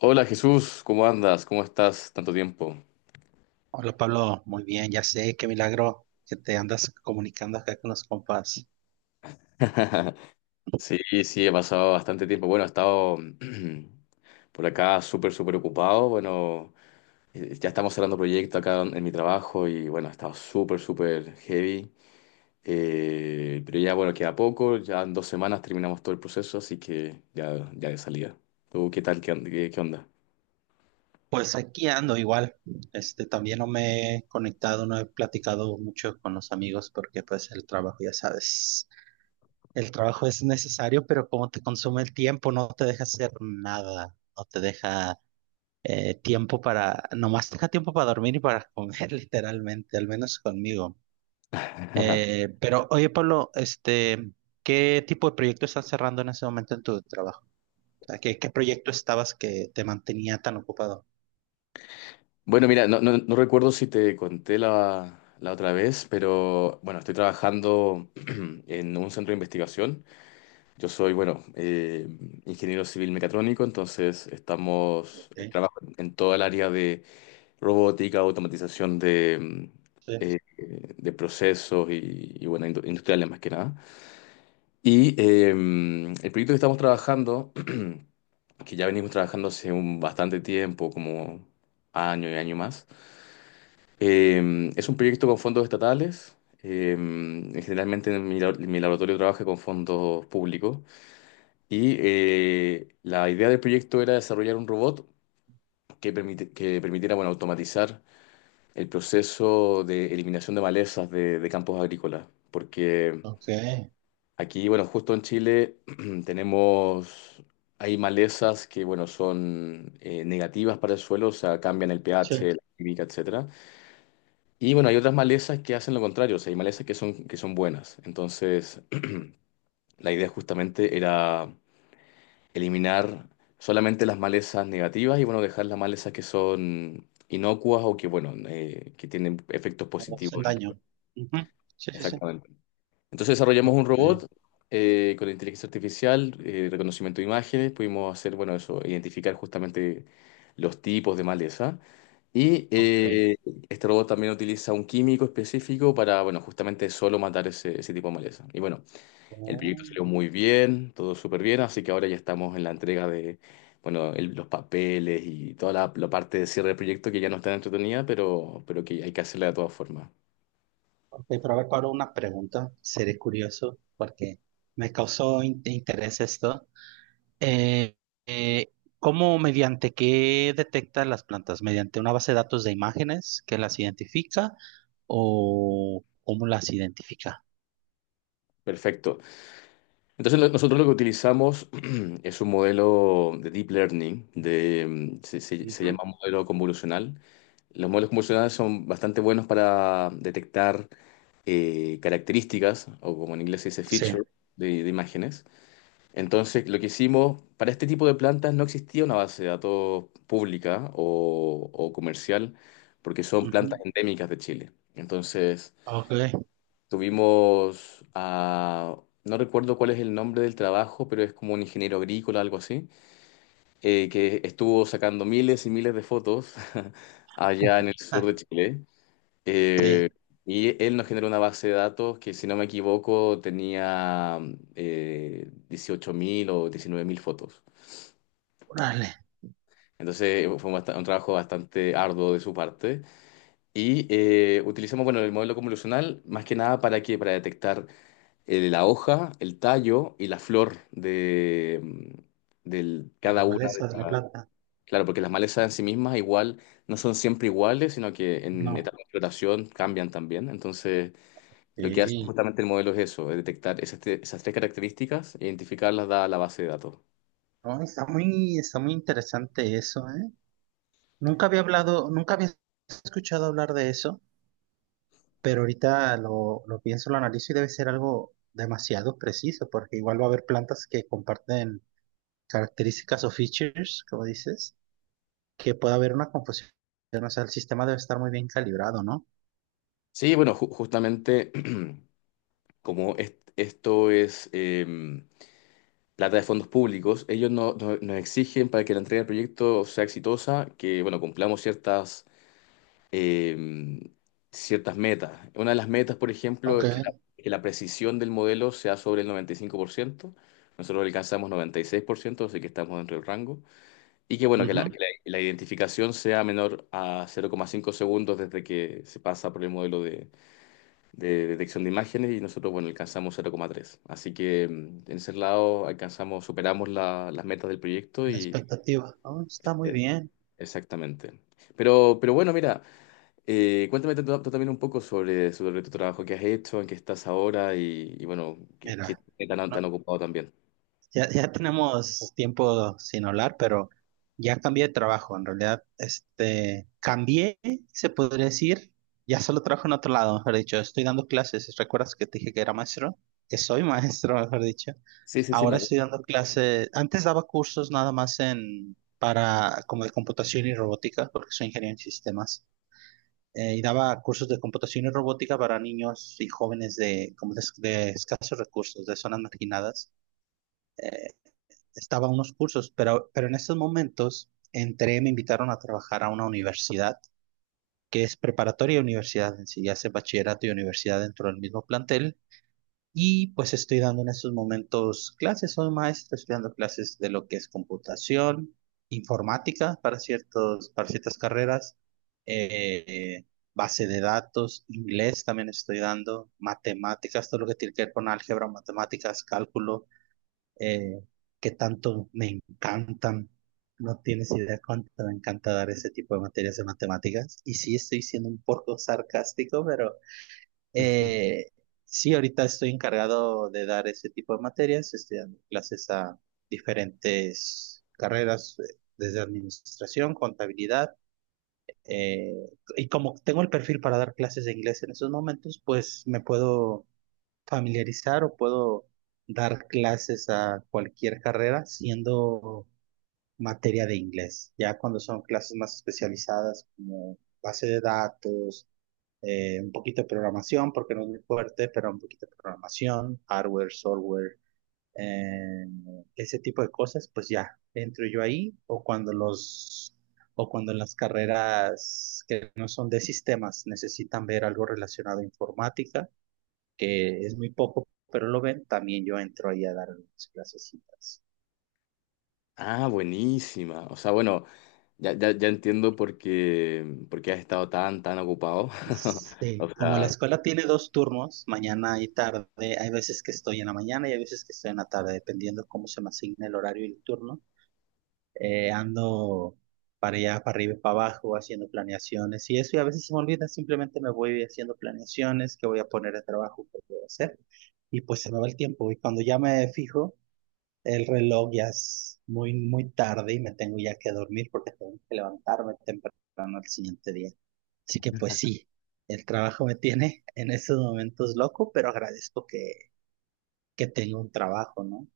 Hola Jesús, ¿cómo andas? ¿Cómo estás? Tanto tiempo. Hola Pablo, muy bien, ya sé, qué milagro que te andas comunicando acá con los compas. Sí, sí, he pasado bastante tiempo. Bueno, he estado por acá súper, súper ocupado. Bueno, ya estamos cerrando proyecto acá en mi trabajo y bueno, he estado súper, súper heavy. Pero ya, bueno, queda poco. Ya en 2 semanas terminamos todo el proceso, así que ya, ya de salida. ¿Tú qué tal? ¿ Qué onda? Pues aquí ando igual, también no me he conectado, no he platicado mucho con los amigos porque pues el trabajo, ya sabes, el trabajo es necesario, pero como te consume el tiempo, no te deja hacer nada, no te deja tiempo para, nomás te deja tiempo para dormir y para comer literalmente, al menos conmigo. Pero oye Pablo, ¿qué tipo de proyecto estás cerrando en ese momento en tu trabajo? O sea, ¿qué proyecto estabas que te mantenía tan ocupado? Bueno, mira, no recuerdo si te conté la, la otra vez, pero bueno, estoy trabajando en un centro de investigación. Yo soy, bueno, ingeniero civil mecatrónico, entonces estamos, Ok, trabajo en toda el área de robótica, automatización de, sí, eh, de procesos y, bueno, industriales más que nada. Y el proyecto que estamos trabajando, que ya venimos trabajando hace un bastante tiempo, como año y año más, es un proyecto con fondos estatales. eh, Generalmente mi laboratorio trabaja con fondos públicos. Y la idea del proyecto era desarrollar un robot que permitiera bueno, automatizar el proceso de eliminación de malezas de campos agrícolas. Porque ok, aquí, bueno, justo en Chile tenemos, hay malezas que bueno, son negativas para el suelo, o sea, cambian el sí, pH, la química, etcétera. Y bueno, hay otras malezas que hacen lo contrario, o sea, hay malezas que son buenas. Entonces, la idea justamente era eliminar solamente las malezas negativas y bueno, dejar las malezas que son inocuas o que, bueno, que tienen efectos no positivos hacen en el daño. cuerpo. Ujú. Sí, sí, sí. Exactamente. Entonces desarrollamos un Ok, robot con inteligencia artificial, reconocimiento de imágenes, pudimos hacer, bueno, eso, identificar justamente los tipos de maleza. Y ok. Este robot también utiliza un químico específico para, bueno, justamente solo matar ese, ese tipo de maleza. Y bueno, el Oh, proyecto salió muy bien, todo súper bien, así que ahora ya estamos en la entrega de, bueno, los papeles y toda la, la parte de cierre del proyecto que ya no está entretenida, pero que hay que hacerla de todas formas. ok, pero a ver, Pablo, una pregunta. Seré curioso porque me causó interés esto. Eh, eh, ¿Cómo, mediante qué detecta las plantas? ¿Mediante una base de datos de imágenes que las identifica o cómo las identifica? Perfecto. Entonces nosotros lo que utilizamos es un modelo de deep learning, de, se Ujú. llama modelo convolucional. Los modelos convolucionales son bastante buenos para detectar características, o como en inglés se dice Sí. feature, de imágenes. Entonces lo que hicimos, para este tipo de plantas no existía una base de datos pública o comercial, porque son plantas Ujú. endémicas de Chile. Entonces... Ok. Tuvimos a, no recuerdo cuál es el nombre del trabajo, pero es como un ingeniero agrícola, algo así, que estuvo sacando miles y miles de fotos allá en el sur de Chile. Eh, Sí, y él nos generó una base de datos que, si no me equivoco, tenía 18.000 o 19.000 fotos. órale, Entonces fue un, un trabajo bastante arduo de su parte. Y utilizamos, bueno, el modelo convolucional más que nada para qué, para detectar la hoja, el tallo y la flor de, de la cada una de maleza de la las... plata. Claro, porque las malezas en sí mismas igual no son siempre iguales, sino que en No, etapa de floración cambian también. Entonces, lo que hace sí. justamente el modelo es eso, es detectar esas tres características, e identificarlas, da la base de datos. No, está muy interesante eso, ¿eh? Nunca había hablado, nunca había escuchado hablar de eso, pero ahorita lo pienso, lo analizo y debe ser algo demasiado preciso, porque igual va a haber plantas que comparten características o features, como dices, que puede haber una confusión. O sea, el sistema debe estar muy bien calibrado, ¿no? Sí, bueno, justamente como esto es plata de fondos públicos, ellos nos exigen para que la entrega del proyecto sea exitosa, que bueno, cumplamos ciertas eh, ciertas metas. Una de las metas, por ejemplo, Ok. es que la precisión del modelo sea sobre el 95%. Nosotros alcanzamos 96%, así que estamos dentro del rango. Y que, bueno, que la, Ujú. La identificación sea menor a 0,5 segundos desde que se pasa por el modelo de detección de imágenes y nosotros, bueno, alcanzamos 0,3. Así que en ese lado alcanzamos, superamos las metas del proyecto La y... expectativa. Oh, está muy eh, bien. Exactamente. Pero bueno, mira, cuéntame tú, tú también un poco sobre, sobre tu trabajo que has hecho, en qué estás ahora y bueno, qué, Mira. qué tan, tan No, ocupado también. ya, ya tenemos tiempo sin hablar, pero ya cambié de trabajo. En realidad, cambié, se podría decir. Ya solo trabajo en otro lado, mejor dicho. Estoy dando clases. ¿Recuerdas que te dije que era maestro? Que soy maestro, mejor dicho. Sí, sí, sí, me Ahora acuerdo. estoy dando clases. Antes daba cursos nada más en, para, como de computación y robótica, porque soy ingeniero en sistemas. Y daba cursos de computación y robótica para niños y jóvenes de, como de escasos recursos, de zonas marginadas, eh, estaba en unos cursos, pero, en estos momentos entré, me invitaron a trabajar a una universidad, que es preparatoria y universidad en sí, ya hace bachillerato y universidad dentro del mismo plantel. Y pues estoy dando en estos momentos clases, soy maestro, estoy dando clases de lo que es computación, informática para, para ciertas carreras, eh, base de datos, inglés también estoy dando, matemáticas, todo lo que tiene que ver con álgebra, matemáticas, cálculo, eh, que tanto me encantan. No tienes idea cuánto me encanta dar ese tipo de materias de matemáticas. Y sí, estoy siendo un poco sarcástico, pero eh, sí, ahorita estoy encargado de dar ese tipo de materias. Estoy dando clases a diferentes carreras, desde administración, contabilidad. eh, y como tengo el perfil para dar clases de inglés en esos momentos, pues me puedo familiarizar o puedo dar clases a cualquier carrera siendo materia de inglés. Ya cuando son clases más especializadas como base de datos, un poquito de programación, porque no es muy fuerte, pero un poquito de programación, hardware, software, eh, ese tipo de cosas, pues ya entro yo ahí o cuando los... o cuando en las carreras que no son de sistemas necesitan ver algo relacionado a informática, que es muy poco, pero lo ven, también yo entro ahí a dar mis clasecitas. Ah, buenísima. O sea, bueno, ya, ya, ya entiendo por qué has estado tan, tan ocupado. O Sí, como la sea, escuela tiene dos turnos, mañana y tarde, hay veces que estoy en la mañana y hay veces que estoy en la tarde, dependiendo cómo se me asigne el horario y el turno. Ando para allá, para arriba y para abajo, haciendo planeaciones y eso, y a veces se me olvida, simplemente me voy haciendo planeaciones, qué voy a poner de trabajo, qué voy a hacer, y pues se me va el tiempo, y cuando ya me fijo, el reloj ya es muy, muy tarde y me tengo ya que dormir porque tengo que levantarme temprano al siguiente día. Así que pues sí, el trabajo me tiene en estos momentos loco, pero agradezco que tengo un trabajo, ¿no?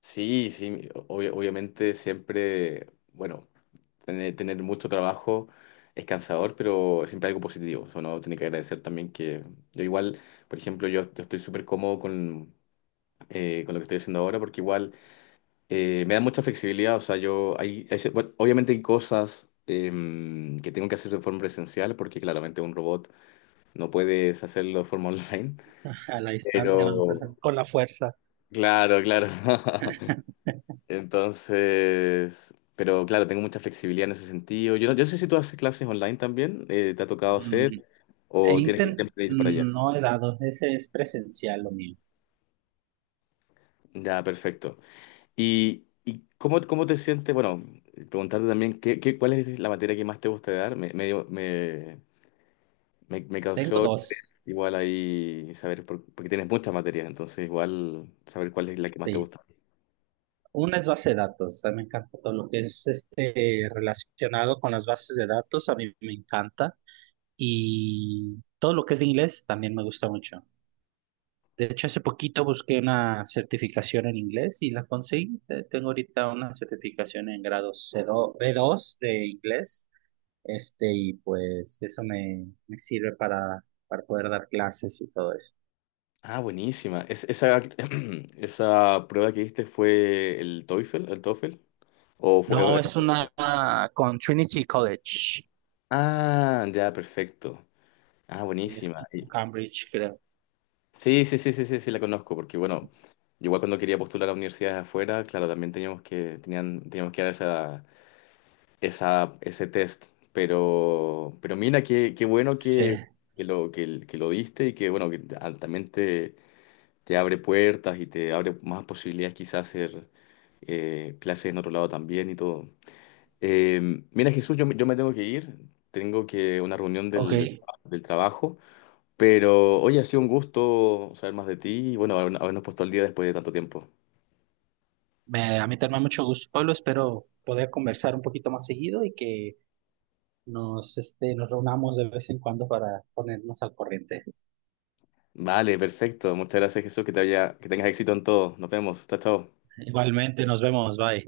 sí, sí, obviamente siempre, bueno, tener, tener mucho trabajo es cansador, pero siempre algo positivo. O sea, uno tiene que agradecer también que yo igual, por ejemplo, yo estoy súper cómodo con lo que estoy haciendo ahora, porque igual me da mucha flexibilidad. O sea, yo, bueno, obviamente hay cosas que tengo que hacer de forma presencial, porque claramente un robot no puedes hacerlo de forma online. A la distancia, no lo Pero, presen- con la fuerza. claro, claro. Entonces, pero claro, tengo mucha flexibilidad en ese sentido. Yo no sé si tú haces clases online también, ¿te ha tocado Mm, hacer o tienes que siempre ir para allá? no he dado, ese es presencial lo mío. Ya, perfecto. Y cómo, cómo te sientes? Bueno, preguntarte también, ¿ cuál es la materia que más te gusta dar? Me, dio- me Tengo causó dos, igual ahí saber, porque tienes muchas materias, entonces igual saber cuál es la que más te sí. gusta. Una es base de datos, a mí me encanta todo lo que es este relacionado con las bases de datos, a mí me encanta. Y todo lo que es de inglés también me gusta mucho. De hecho, hace poquito busqué una certificación en inglés y la conseguí. Tengo ahorita una certificación en grado C2 B2 de inglés. Y pues eso me sirve para, poder dar clases y todo eso. Ah, buenísima. Esa, esa prueba que diste fue el TOEFL, o No, fue... es una con Trinity College. Ah, ya, perfecto. Ah, Y es con buenísima. Cambridge, creo. Sí, sí, sí, sí, sí, sí, la conozco, porque bueno, igual cuando quería postular a universidades afuera, claro, también teníamos que, tenían, teníamos que dar esa, esa, ese test, pero mira, qué, qué bueno Sí, que lo diste y que, bueno, que ah, también te abre puertas y te abre más posibilidades quizás hacer clases en otro lado también y todo. Eh, Mira, Jesús, yo me tengo que ir, tengo que una reunión ok. del, del trabajo. Pero, oye, ha sido un gusto saber más de ti y bueno, habernos puesto al día después de tanto tiempo. A mí también me da mucho gusto, Pablo. Espero poder conversar un poquito más seguido y que nos reunamos de vez en cuando para ponernos al corriente. Vale, perfecto. Muchas gracias, Jesús. Que te haya, que tengas éxito en todo. Nos vemos. Chao, chao. Igualmente, nos vemos, bye.